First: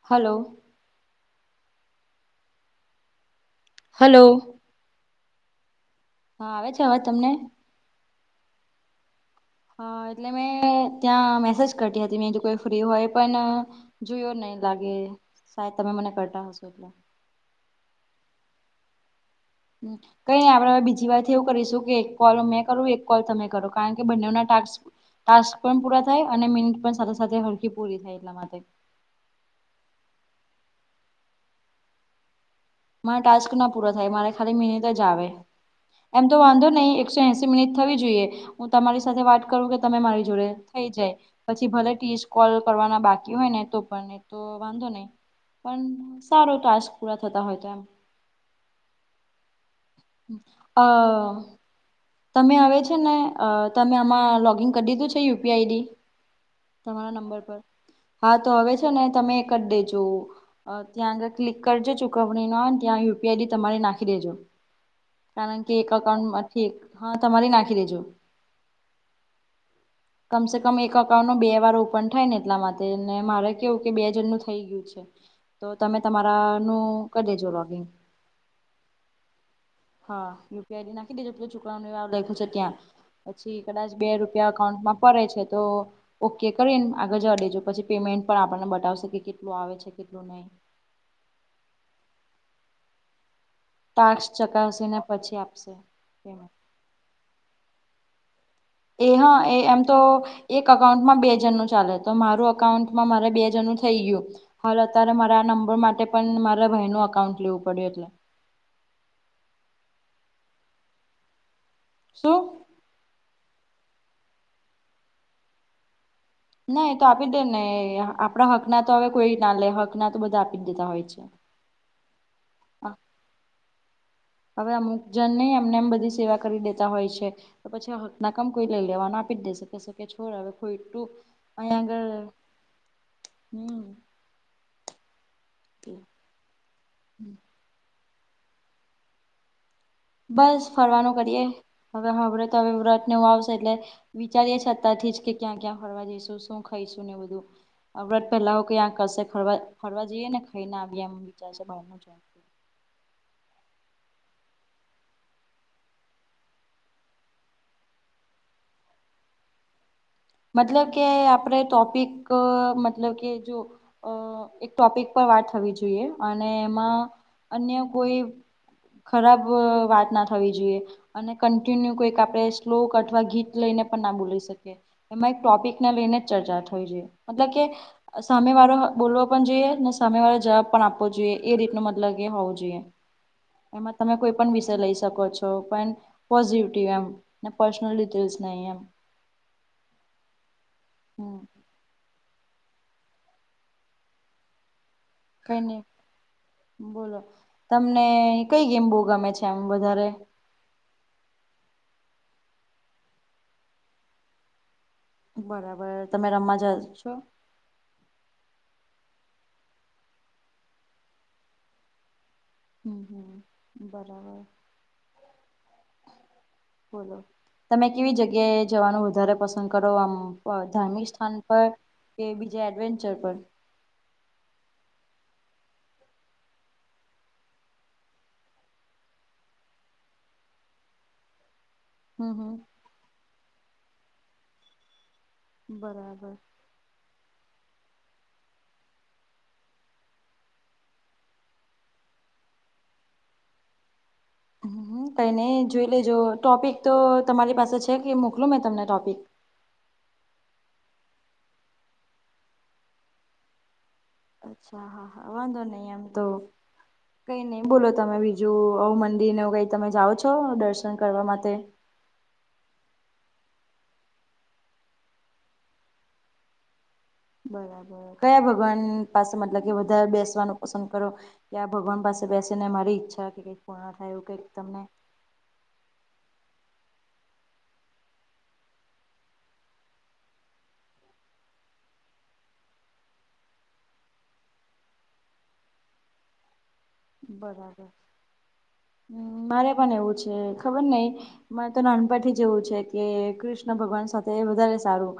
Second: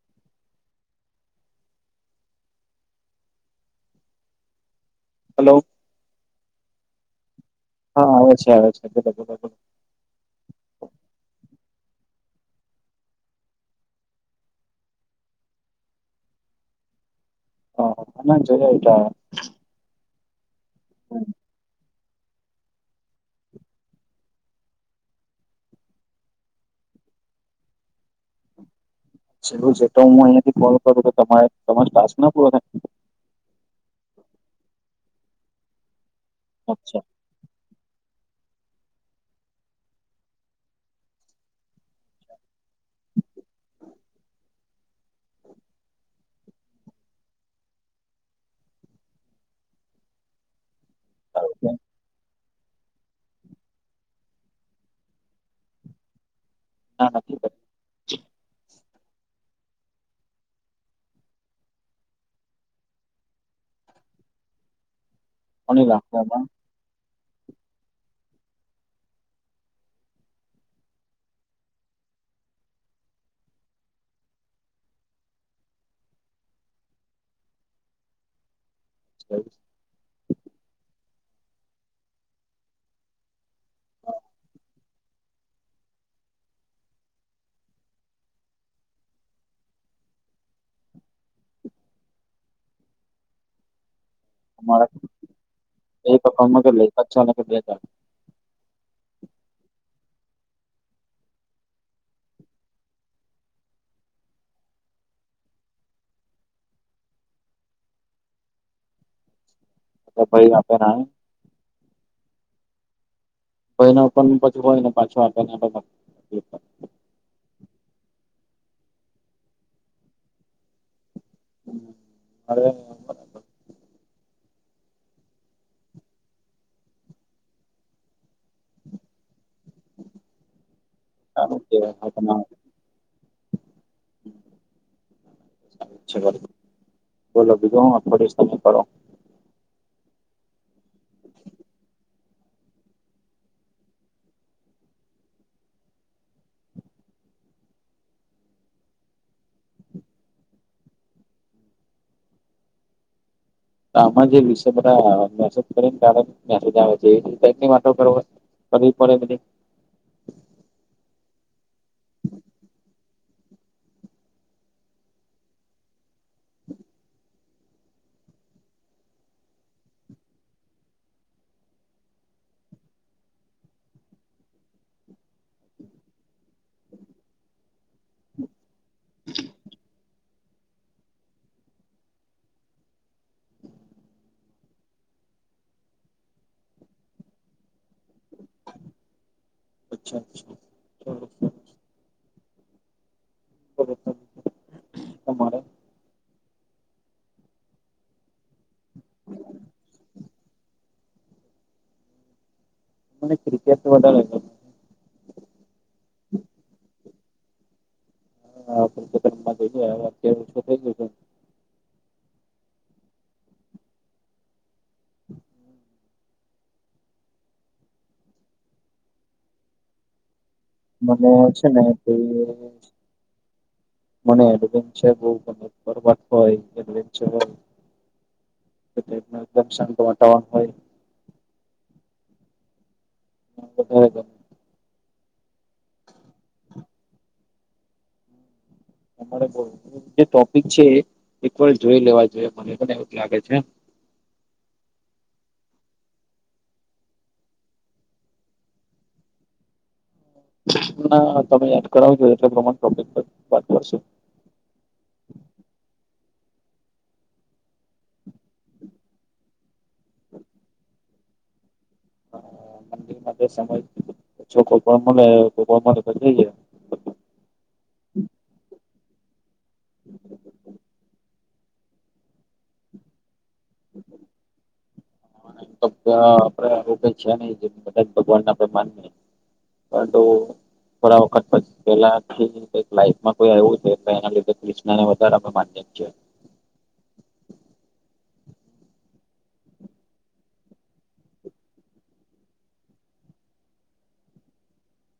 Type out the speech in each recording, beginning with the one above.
હાલો. Hello. Hello. હા, આવે છે અવાજ તમને? હા, આવે છે આવે છે બોલો બોલો તમે. હ એટલે મેં ત્યાં મેસેજ કરતી હતી મે જો કોઈ ફ્રી હોય પણ જોયો નય લાગે સાયદ તમે મને કરટા હશો એટલે. હ અમના જોયો અત્યારે. કયની આપળે અવે બીજી વાર થી એવું કરીશું કે કોલ મેં કરું, એક કોલ તમે કરો કારણ કે બંનેવના ટાસ્ક ટાસ્ક પણ પૂરા થાય અને મિનિટ પણ સાથે સાથે હરકી પૂરી થાય, એટલા માટે. ચેલુ જે તો હુંમ માં અંયાં થી કોલ કરું તો, તમારે તમારો ટાસ્ક ના પૂરો થાય? માર ટાસ્કના પૂરો થાય. મારે ખાલી મિનિટ જ આવે, એમ તો વાંધો નય અચ્છા એકસો એંસી મિનિટ થવી જોઈએ, હું તમારી સાથે વાત કરું કે તમે મારી જોડે થઈ જાય. પછી ભલે ટીસ કોલ કરવાના બાકી હોયને, તો પણ એ તો વાંધો નય. પણ સારું ટાસ્ક પૂરા થતા હોય તો એમ. અ. સારું કેમ? તમે હવે છે ને, તમે આમાં લોગિન કર દીધું છે યુપીઆઈદી ના તમારા નથી નંબર પર, કર્યું. હા તો અવે છે ને તમે કર દેજો. અ ત્યાં આગળ ક્લિક કરજો. ચૂકવણીનો અને ત્યાં યુપીઆઈડી તમારી નાખી દેજો. કારણ કે કોની એક રાખવામાં અકાઉન્ટમાંથી એક, હા તમારી નાખી દેજો. [inaudible] કમસે કમ એક અકાઉન્ટમા બે વાર ઓપન થાયને એટલા માટે, ને મારે કેવું કે બે જનનું થઇ ગયું છે. તો તમે તમારા નું કર દેજો લોગિંગ. [unintelligible] હા, યુપીઆઈડી નાખી દેજો. પેલું ચૂકવણી વાળુ લયખું છે ત્યાં. પછી કદાચ બે રૂપિયા અકાઉન્ટમાં પડે છે તો, ઓકે કરીને આગળ જવા દેજો, પછી પેમેન્ટ પણ આપણને બતાવશે કે કેટલું આવે છે. કેટલું નય. ટાસ ચકાસીને અમારા પછી આપશે પેમેન્ટ. અચ્છા ન બેતા એ હા એ એમ તો એક અકાઉન્ટમાં બે જણનું ચાલે. મારું અકાઉન્ટમાં મારે બે જણનું થઈ ગયું. મારે અત્યારે મારે આ નંબર માટે પણ મારા ભાઈનું અકાઉન્ટ લેવું પડ્યું એટલે. તો ભાઈ આપેના. શું? ભાઈના ઓપન પછી હોયને પાછું આપે. ના એ તો આપી દે ને, આપણા હકના તો હવે કોઈના લે. હકના તો બધા આપી દેતા હોય છે. હળવે. હવે, અમુક જન નહી અમને એમ બધી સેવા કરી દેતા હોય છે. તો પછી હકના કમ કોઈ લઈ લેવાના, આપી જ દેશે. શકે છોડ આવે કોઈ ટું સારું અહીંયા કેવાય હા આગળ તમે હમ. બોલો બીજું હ ફડીમે કરો? બસ ફરવાનું કરીએ. હવે, હબડે તો હવે વ્રતને હું આવશે. એટલે વિચારીએ છતાથી જ કે ક્યાં ક્યાં ફરવા જઈશું, શું ખાઈશુંને બધું વ્રત પહેલા હો ક આ કરશેરવા ફરવા જઈએ ને, ખાઈને આવીએ એમ વિચાર ફૂડ આમાં જે વિષય બધા મેસેજ કરીને, કાર મે આવે છેની વાતો કર કભી પડે બધ. મતલબ કે આપણે ટોપિક મતલબ કે જો અ એક ટોપિક પર વાત થવી જોઈએ અને એમાં અન્ય કોઈ ખરાબ વાત ના થવી જોઈએ. અને કન્ટિન્યુ કોઈક આપણે શ્લોક અથવા ગીત લઈને પણ ના બોલી શકીએ. એમાં એક ટોપિકને લઈને જ ચર્ચા થઈ જોઈએ. મતલબ કે સામે વાળો બોલવો પણ જોઈએ ને સામે વાળો જવાબ પણ આપવો જોઈએ એ રીત ન મતલબ કે હોવો જોઈએ. એમાં તમે કોઈ પણ વિષય લઈ શકો છો પણ પોઝિટીવ એમ. ના પર્સનલ ડિટેલ્સ નઈ એમ. અચ્છા અરછા. હમ. બ [inaudible] કઈ નહી બોલો તમને કઈ ગેમ બોઉં ગમે છે આમ વધારે મને ક્રિકેટ વધારે ગમ બરાબર તમે રમવા જા અવ છો. હા ક્રિકેટ જઈ ગયા અત્યારે ઓછું થઈ ગયું હમ્મ હમ્મ બરાબર. [inaudible] બોલો તમે કેવી જગ્યાએ જવાનું વધારે પસંદ કરો આમ ધાર્મિક મને સ્થાન પર છે ને તે બીજા એડવેન્ચર પર મને એડવેન્ચર બવ ગમે પર્વત હોય એડવેન્ચર હોય એટલે એકદમ શાંત વાતાવરણ હોય હમ હમ. હ [inaudible] બરાબર. તમારે જે ટોપિક છે એ એક વાર જોઈ લેવા જોઈએ મને પણ એવું જ લાગે છે. કઈ નહી જોઈ લેજો ટોપિક તો તમારી પાસે છે કે મોકલું મેં તમને ટોપિક. તમે યાદ કરાવજો એટલે પ્રમાણે ટોપિક પર વાત કરશો. અચ્છા હા હા વાંધો નહી આમ તો. કઈ નહી બોલો તમે બીજું આવું મંદિરને એવું કઈ તમે જાઓ છો દર્શન કરવા માટે. મંદિર માં જે સમય જો કોઈ પણ મળે તો [unintelligible] જઈએ બરાબર કયા ભગવાન પાસે મતલબ કે વધારે બેસવાનું પસંદ કરો કે આ ભગવાન પાસે બેસે ને મારી ઈચ્છા કે કઈક પુર્ણા થાય એવું કંઈક તમને તો આપડે આવું કઈ છે નહી જે બધા ભગવાનને આપે માનીએ પણ તો થોડા વખત પછ પેલાથી કંઈક લાઈફમાં કોઈ આવવું હતું તો એના લીધે ક્રિષ્નાને વધારે અમે માનીએ છીએ બરાબર હમ્મ મારે પણ એવું છે ખબર નહી મારેતો નાનપણથી જ એવું છે કે કૃષ્ણ ભગવાન સાથે વધારે સારું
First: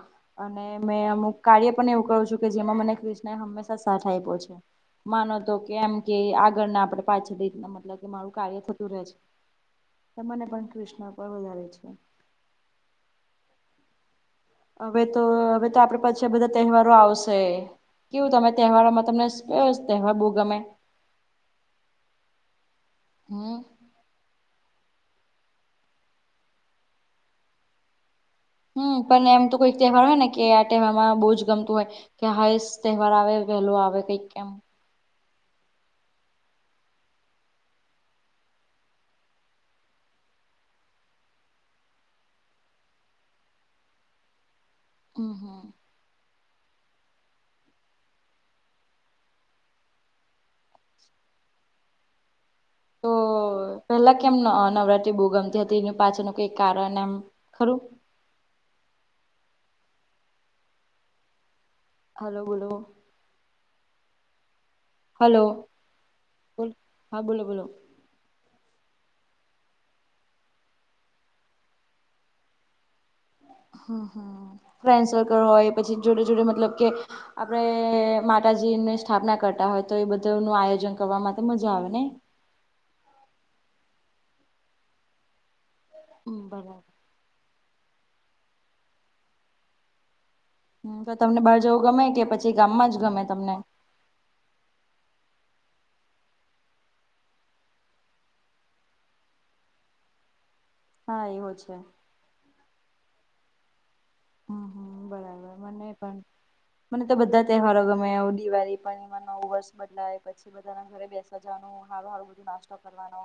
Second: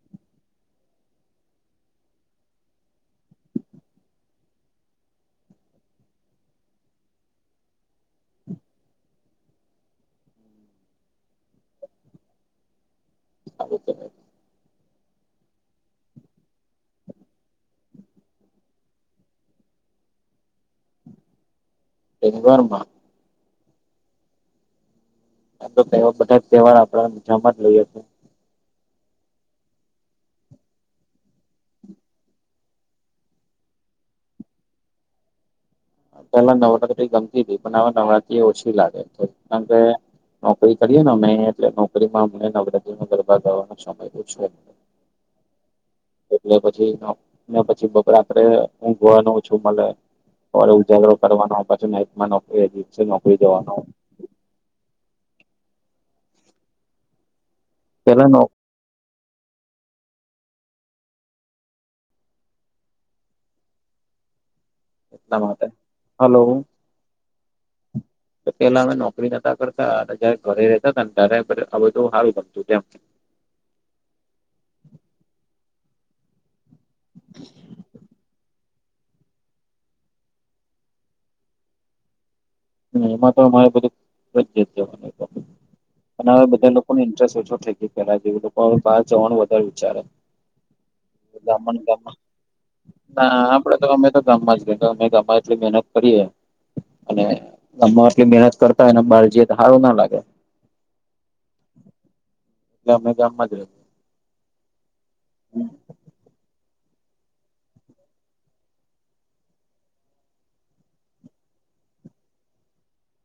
અને મેં અમુક કાર્ય પણ એવું કરું છું કે જેમાં મને ક્રષ્ણ એ હંમેશા સાથ આઇપો છે. માનો તો કે એમ કે આગળને આપડે પાછળીના મતલબ કે મારું કાર્ય થતું રહે છે. તમને પણ કૃષ્ણ પર વધારે છે. [inaudible] હવે તો હવે તો આપડે પાછે આ બધા તહેવારો આવશે કેવું તમે તહેવારોમાં તમને કયો તહેવાર બહુ ગમે તેહવારમાં હમ્મ આપડો થેવર બધા તહેવાર આપણે મજામાં જ લઈએ છીએ હમ્મ પણ એમ તો કોઈ તહેવાર હોય ને કે આ તહેવારમા બહુ જ ગમતું હોય કે હાઈજ તહેવાર આવે વહેલું આવે કઈક કેમ પહેલા નવરાત્રી ગમતી હતી પણ હવે નવરાત્રી એ ઓછી લાગે કારણ કે નોકરી કરીએ ને અમે એટલે નોકરીમાં અમને નવરાત્રીનો ગરબા કરવાનો સમય ઓછો. હમ્મ, હમ્મ. એટલે પછી ને પછી બપોરે આપડે ઊંઘવાનું ઓછું મલે. સવારે ઉજાગરો કરવાનો પછી નાઇટમાં નોકરી અજીબ તો સી નોકરી જવાનો. પેલા કેમ અહ નવરાત્રી બહુ ગમતી હતી એનું પાછળનું કઈક કારણ એમ ખરું. પેલા નો હલો, બોલો. એટલા હલો માટે હલો બોલ હા બોલો બોલો. તો પેલા અમે નોકરી નતા કરતા અને જયારે ઘરે રેતાતા ત્યારે આ બધું હારૂ ગમતું હતું એમ. હા, હા ફ્રેન્ડ સર્કલ હોય પછી જોડે જોડે મતલબ કે આપડે માતા જીને સ્થાપના કરતા હોય તો એ બધુંનું આયોજન કરવા માં તો મજા આવે નહીં? ને એમાં તો અમારે બધું [unintelligible] અને હમ હવે બધા બરાબર લોકોને ઇન્ટરેસ્ટ ઓછો થઈ ગયો પેલા જે લોકો હવે બહાર જવાનું વધારે વિચારે. તો તમને બહાર ગામમાં જવું ગમે ગામમાં કે પછી ગામમાં જ ગમે ના તમને? આપડે તો અમે તો ગામમાં જ અમે ગામમાં એટલી મહેનત કરીએ અને ગામમાં આટલી મહેનત કરતા હોય ને બહાર જઈએ તો હારું ના લાગે. હા, એવો છે. એટલે અમે ગામમાં જ રહે. હમ હમ બરાબર મને પણ મને તો બધા તહેવારો ગમે દિવાળી પણમાં નવું વર્ષ બદલાય પછી બધા ના ઘરે બેસજવાનું હારું હારું બધું નાસ્તો કરવાનો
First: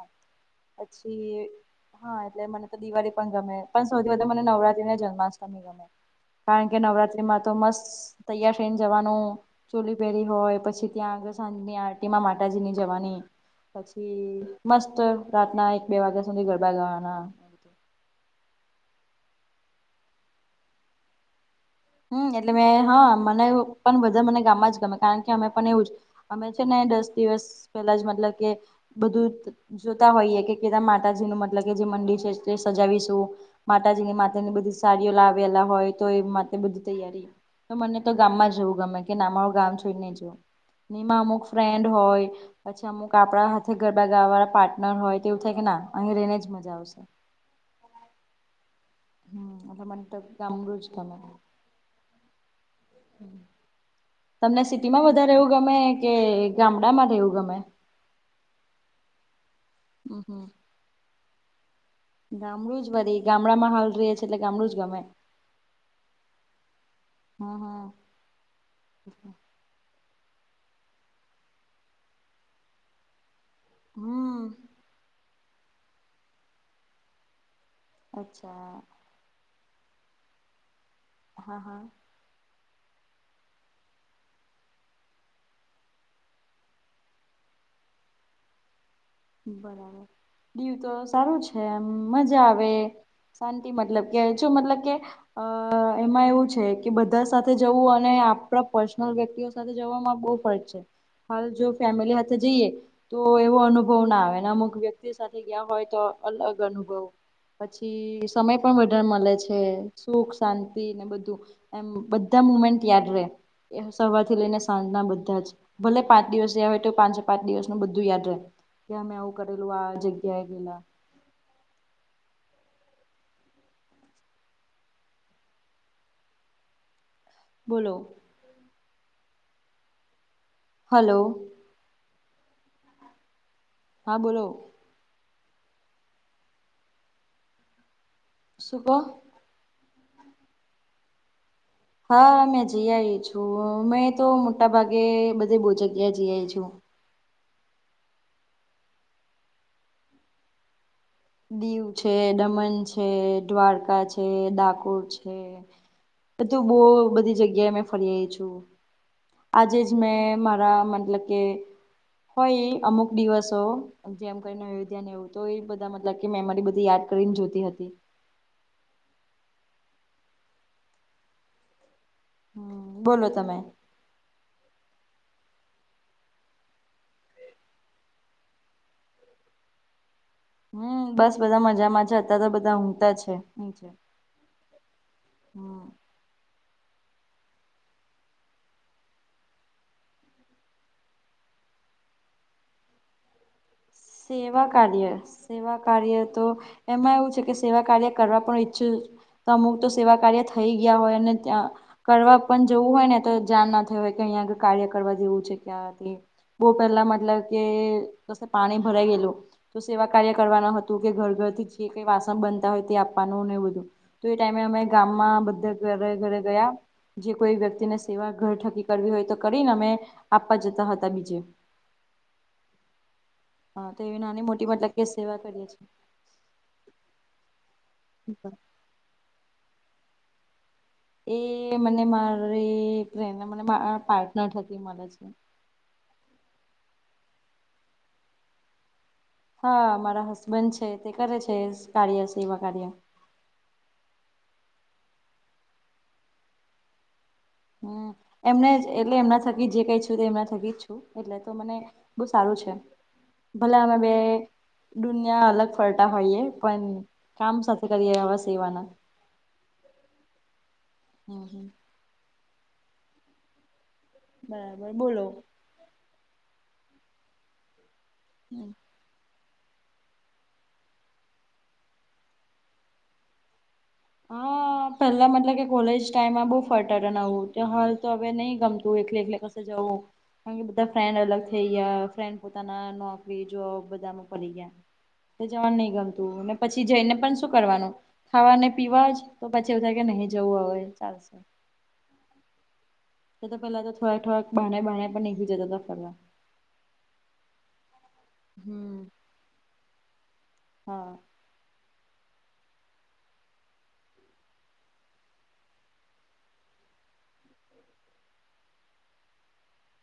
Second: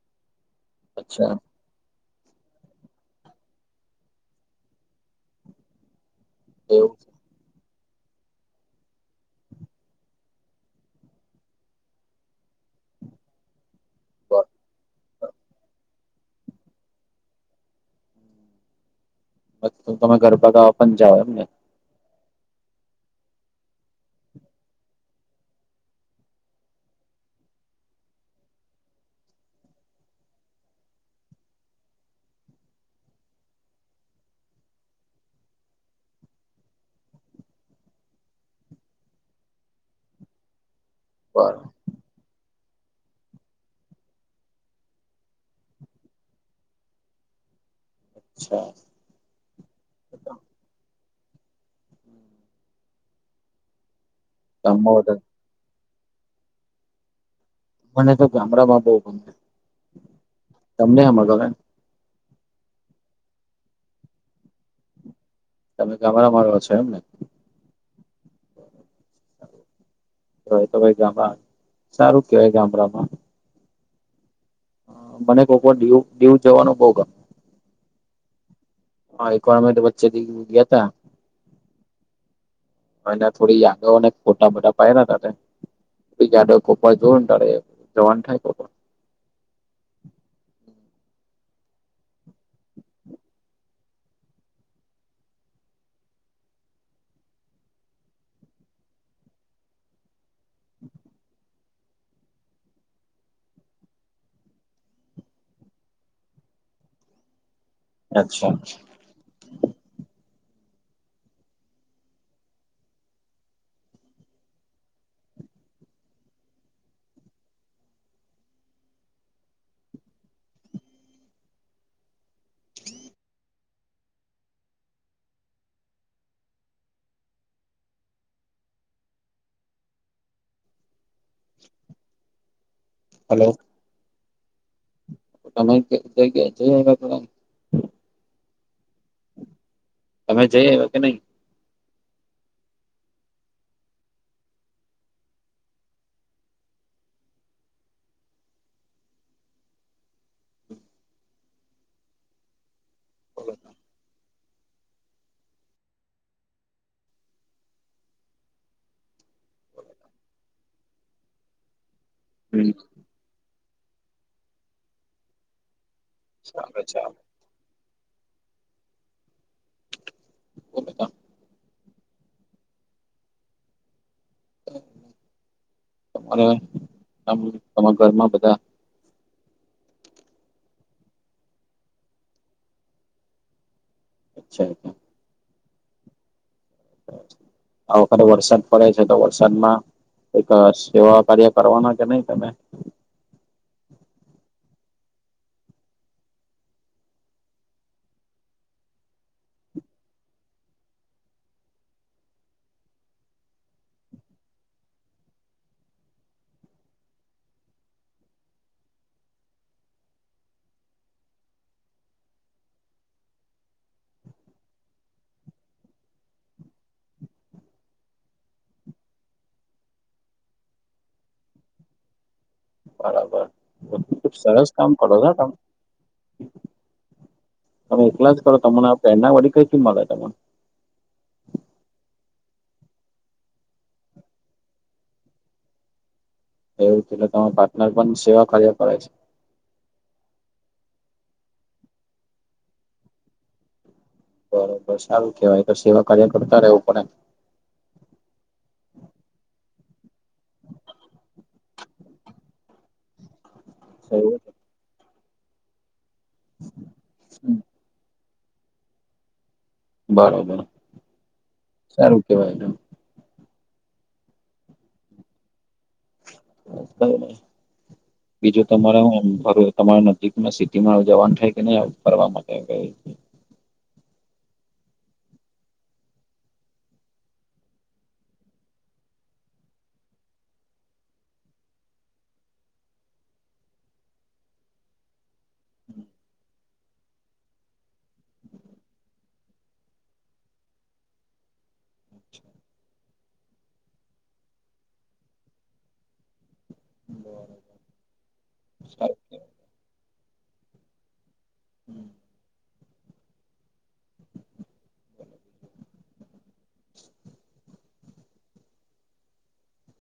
પછી અચ્છા હા, એટલે મને તો દિવાળી પણ ગમે પણ સૌથી વધુ મને નવરાત્રી ને જન્માષ્ટમી ગમે. કારણ કે એવું છે. નવરાત્રીમાં તો મસ્ત તૈયાર થઈને જવાનું. ચોલી પહેરી હોય પછી ત્યાં આગળ સાંજની આરટી માં માતાજીની જવાની પછી મસ્ત રાતના એક બે વાગ્યા સુધી ગરબા ગાવાના. અતો તમે ગરબા ગાવા પણ જાઓ એમને? હમ્મ, એટલે મેં હા મને પણ બધા મને ગામમાં જ ગમે કારણ કે અમે પણ એવું જ અમે છે ને દસ દિવસ પેલા જ મતલબ કે બધું જોતા હોઈએ કે માતાજી ન મતલબ કે જે મંદિર છે તે સજાવીશું માતાજીની માતા ની બધી સાડીઓ લાવેલા હોય તો એ માં બધું તૈયારી તો મને તો ગામમાં જ રેવું ગમે કે ના મારુ ગામ છોડીને જઉં. નીમાં અમુક બરોબર. ફ્રેન્ડ હોય પછી અમુક આપડા હાથે ગરબા ગાવા વાળા પાર્ટનર હોય તેવું થાય કે ના અહીં રહીને જ મજા આવશે. અચ્છા. હમ્મ એટલે મને તો ગામરું જ ગમે. હમ્મ. તમને સિટી માં વધારે રહેવું ગમે કે ગામડામાં રહેવું ગમે? મનેતો ગામડા માં બહુ ગમે. હમ્મ, હમ્મ. તમને હેમા ગમે? ગામડું જ વરી ગામડામાં હાલ રહિયે છે એટલે ગામડું જ ગમે. તમે ગામરા રહો છો એમ ને? હા હા હ હા. રહેતો ભાઈ ગામડા સારું કેવાય ગામડામાં. હમ્મ. મને કોકવાવું [unintelligible] જવાનું બોવગમે અચ્છા હ એકવાણ અમેતો વચ્ચેથી ગીયાતા હા હા અને થોડી યાદો અને ફોટા બધા પાડ્યા તા તે [inaudible] જવાન થાય તો પણ. બરાબર દીવ તો સારું છે એમ મજા આવે. શાંતિ મતલબ કે છું મતલબ કે અહ એમાં એવું છે કે બધા સાથે જવું અને આપણા પર્સનલ વ્યક્તિઓ [inaudible] બ ફરજ છે હાલ જો ફેમિલી સાથે જઈએ તો એવો અનુ અનુભવ ના આવે અમુક વ્યક્તિ સાથે ગયા હોય તો અલગ અનુભવ પછી અચ્છા સમય પણ વધ મળે છે સુખ શાંતિ ને બધું એમ બધા મુમેન્ટ યાદ રે એ સવારથી લઈને સાંજના બધા જ ભલે પાંચ દિવસ જયા હોય તો પાંચે પાંચ દિવસનું બધું યાદ રહે કેં અમે આવું કરેલું આ જગ્યાએ ગેલા બોલો હલો હલો હા બોલો તમે [inaudible] શુકહો તમે જઈ આયવા કે નહી હા મે જઈ આવીઈ છું મે તો મોટા ભાગે બધે બહુ જગ્યાએ જઈ આવીઈ છું દીવ છે દમણ છે દ્વારકા છે. ડાકોર છે બધું બહ બધી જગ્યા એ મે ફરી આવીઈ છું. આજે જ મેં મારા મતલબ કે હોય હમ અમુક દિવસો જેમ કરીને અયોધ્યાને એવું તો એ બધા મતલબ કે મેમરી ચાલે બધી યાદ ચાલે કરીને જોતી હતી. બમેતા [inaudible] બોલો તમે અરહન તમારા ઘરમાં બધા હમ બસ બધા મજામાં જ છે. અત્યારે તો બધા ઊંઘતા છે. [inaudible] [inaudible] આ વખતે વરસાદ પડે છે. તો વરસાદમાં એક સેવા કાર્ય કરવાના કે નહીં તમે? સેવા કાર્ય. સેવા કાર્ય તો એમાં એવું છે, કે સેવા કાર્ય કરવા પણ ઇચ્છું છું. તો અમુક તો સેવા કાર્ય થઈ ગયા હોય, અને ત્યાં કરવા પણ જવું હોય ને તો જણ ના થવે હોય, કે અહીંયા આ કાર્ય કરવા જેવું છે. ક્યાંથી બહુ પહેલા મતલબ કે કસે પાણી ભરાઈ ગયેલું. તો સેવા કાર્ય કરવાનું હતું, કે ઘરથી જે કઈ વાસણ બનતા હોય તે આપવાનું નને એવું બધું. તો એ ટાઈમે અમે ગામમાં બધા ઘરે ઘરે ગયા. જે કોઈ વ્યક્તિને સેવા ઘરઠકી કરવી હોય અમે આપવા જતા હતા બીજે. બરાબર હા તો એવી ખૂબ નાની મોટી સરસ કામ મતલબ કે કરો છો સેવા તમે. કરીએ છીએ તમે એકલા જ કરો તમને આ પેંડા વધિક કંઈથી મળે તમને એ મને મારી ફ્રેન્ડ, મારે પાર્ટનર થકી મળે છે. એવું છે. એટલે તમાર પાર્ટનર પણ સેવા કર્યા કરે છે. હા મારા હસબન્ડ છે, તે કરે છે કાર્ય સેવા કાર્ય. બરાબર સારું કેવાય, તો સેવા કાર્ય કરતા રહેવું પડે. હમ્મ. એમને જ એટલે એમના થકી જે કઈ છું એમના થકી જ છું. એટલે તો મને બો સારું છે. ભલે અમે બે પડે દુનિયા અલગ ફરટા હોઈએ પણ કામ સાથે કરીએ, આવા સેવાના. બરાબર. હમ્મ. સારું કેવાય. બરાબર બોલો. બસ કઈની, હમ બીજું તમારા હું [unintelligible] તમારા નજીકમાં સિટીમાં જવાનું થાય કે નને ફરવા માટે કઈ? હા. પેલા મતલબ કે કોલેજ ટાઈમમાં બહુ ફરતા ને અવે હાલ તો હવે નહીં ગમતું એકલે એકલે કશે જવું. કારણકે બધા ફ્રેન્ડ અલગ થઈ ગયા. ફ્રેન્ડ પોતાના નોકરી, જોબ બધામાં પડી ગયા. તે જવાનું નહીં ગમતું, ને પછી જઈને પણ શું કરવાનું ખાવાને પીવા જ તો પછી એવું થાય કે નહી જવું હવે, ચાલશે. [inaudible] એ તો પેલા તો થોડાક થોડા [unintelligible] પણ નીકળી જતા હતા ફરવા. બરાબર. હમ્મ. [inaudible] હા.